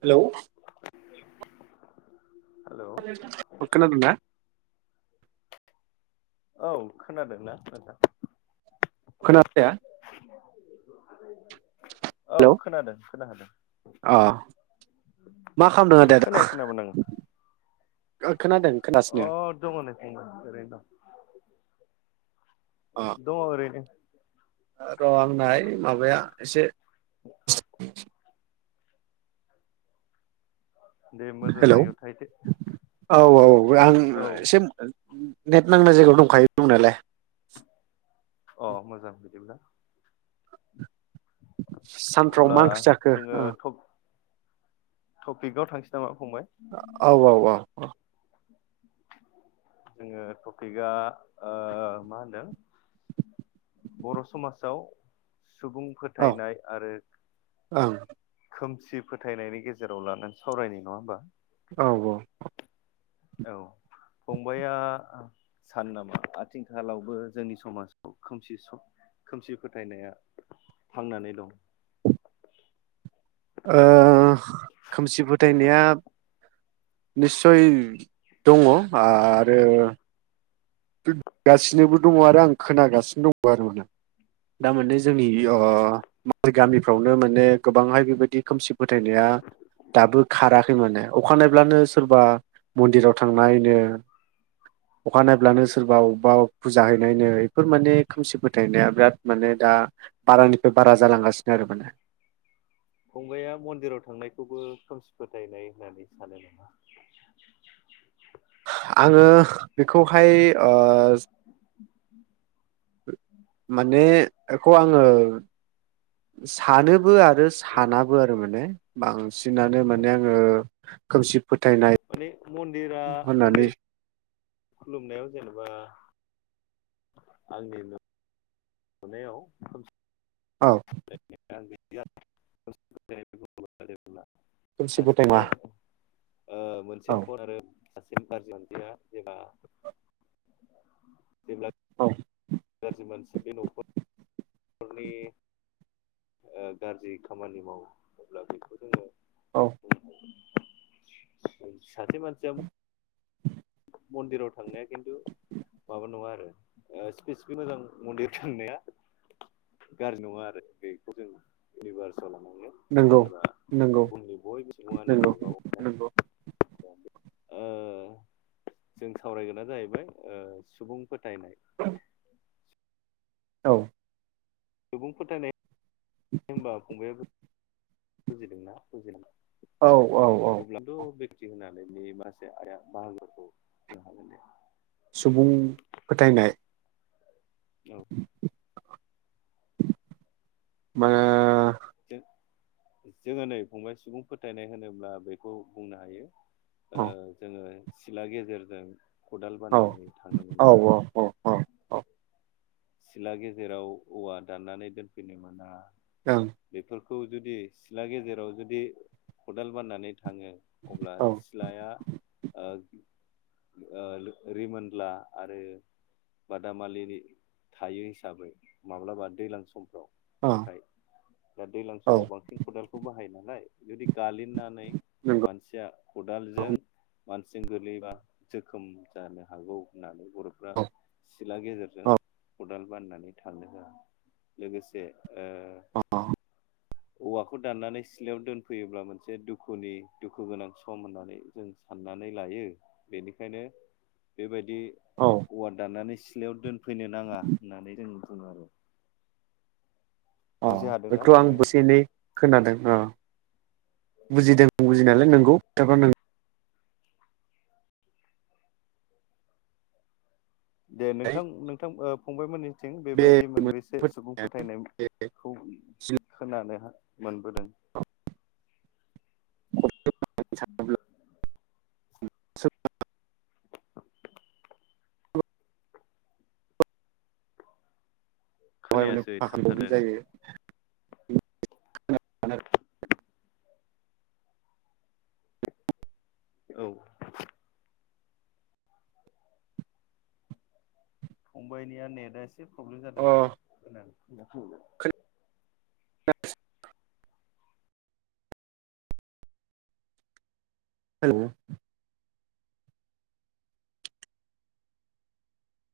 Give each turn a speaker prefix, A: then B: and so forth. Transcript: A: Hello
B: hello औ
A: [unintelligible] अ खोनादोंना?
B: औ खोनादोंना नोंथां?
A: खोनादो
B: [inaudible] औ
A: हेलौ
B: खोनादों खोनादों
A: अ मा खालामदों आदाया
B: खोनायाखैनामा नों?
A: [unintelligible]
B: अ
A: खोनागासिनो
B: दङ नोंथां एरैनो दं।
A: अ
B: दङ एरैनो
A: र' आंना ओय माबाया एसे [unintelligible]
B: दे मोजां
A: हेलौ
B: जायगायाव थाहैदो
A: औ औ आं
B: औ
A: एसे नेट नांनाय जायगायाव दंखायो दंनालाय।
B: अ मोजां बिदिब्ला।
A: सानफ्राव मा
B: अब्ला
A: ओंख्रि जाखो?
B: जोङो
A: ओ
B: टपिकआव थांसै नामा? फंबाय
A: औ औ अ अ
B: जोङो टपिकआ मा ओ होनदों बर' समाजाव सुबुं फोथायनाय आरो
A: ओं
B: खोम सि फोथायनायनि गेजेराव लानानै सावरायनाय नङा होमबा।
A: औ औ
B: औ फंबाया सानो नामा आथिखालावबो जोंनि समाजखौ खोमसि सम खोमसि फोथायनाया थांनानै दं
A: ओ खोमसि फोथायनाया निस्सय दङ आरो गासिनावबो दङ आरो आं खोनागासिनो दङ आरो नोंथां दा माने जोंनि इयो
B: नंगौ
A: [unintelligible] गामि फ्रावनो माने गोबांहाय बेबायदि खोमसिब फोथायनाया दाबो खारा माने अखा नायब्लानो सोरबा मन्दिराव थांनायनो अखानायब्लानो सो सोरबा अबबाव फुजा हैनायनो बेफोर माने खोमसि फोथायनाया बिराद माने दा बारानिफ्राय बारा जालांगासिनो आरो माने
B: फंबाया मन्दिराव थांनायखौबो खोमसि फोथायनाय होननानै सानो नामा
A: आङो बेखौहाय ओ एखौ आङो सानोबो आर रो
B: ओं
A: सानाबो आरो माने बां सिनानो
B: ओं
A: माने आङो खोमसि फोथायनाय
B: माने मन्दिरा
A: होननानै
B: मन्दिर खुलुमनायाव जेनेबा आंनिनो नुनायाव खोमसि
A: औ
B: [unintelligible] [unintelligible]
A: खोमसि फोथायना
B: सासे ओ मोनसे
A: औ
B: पद आरो [unintelligible]
A: औ
B: गाज्रि मानसि बे [unintelligible] ओ गाज्रि खामानि मावो अब्ला बेखौ जोङो
A: औ
B: लांदां सासे मानसिया मन्दिराव थांनाया खिन्थु माबा नङा आरो स्पेसिफिक मोजां मन्दिर थांनाया गाज्रि नङा आरो बि जों इउनिभार्स
A: नंगौ नंगौ
B: बुहुमनि बयबो सुबुङानो
A: नंगौ
B: गावबा गावहाय
A: नंगौ
B: ओ जों सावरायगोना जाहैबाय ओ सुबुं फोथायनाय
A: लांदां औ
B: सुबुं फोथायनाय होनबा फंबायाबो बुजिदोंना बुजिना
A: औ औ औ
B: [unintelligible] होनानै माखासे आरो बाहागोखौ होनो हागोन दे
A: सुबुं फोथायनाय
B: औ
A: मा
B: जोङो नै फंबाय सुबुं फोथायनाय होनोब्ला बेखौ बुंनो हायो ओ
A: औ
B: जोङो सिला गेजेरजों खदाल
A: औ
B: बाननानै थांनो
A: औ
B: मोना‌।
A: औ औ औ औ
B: सिला गेजेराव औवा दाननानै दोनफैनो मोना।
A: ओं
B: खौ जुदि सिथला गेजेराव जुदि खदाल बाननानै थाङो अब्ला
A: ओं
B: सिलाया ओ रिमोनला आरो बादामालिनि थायो हिसाबै माब्लाबा दैज्लां समफ्राव
A: औ
B: फ्राय दा दैज्लां
A: औ
B: समाव बांसिन खदालखौ बाहायना नाय जदि गालिननानै
A: नंगौ
B: मानसिया खदालजों
A: औ
B: मानसिजों गोलैबा जोखोम जानो हागौ होननानै बर'फ्रा सिला गेजेरजों
A: औ
B: खदाल बाननानै थांनो होया लोगोसे ओ
A: अ
B: औवाखौ दाननानै सिथ्लायाव दोनफैयोब्ला मोनसे दुखुनि दुखु गोनां सम होननानै जों साननानै लायो बेनिखायनो बेबायदि दि
A: औ
B: औवा दाननानै सि सिलायाव दोन फैनो नाङा होननानै जों बुङो आरो।
A: अ
B: बुजि हादोंना
A: बेखौ आं
B: फंबाया
A: बो से एनै खोनादों। औ बुजिदों बुजिनायलाय नोंगौ [unintelligible]
B: दे
A: नंनायालाय
B: नोंथां नोंथां ओ फंबायमोननि थिं बेबायदि मोनबेसे
A: बे
B: सुबुं फोथायनायखौ खोनानो हा मोन। होदों
A: [unintelligible]
B: [inaudible]
A: [inaudible] बहाय माने
B: खोनायासै थाबथादों
A: [inaudible] [inaudible]
B: औ। फंबाइनिया नेट एसे प्रब्लेम जादों
A: अ
B: नामा।
A: [inaudible] हेलौ।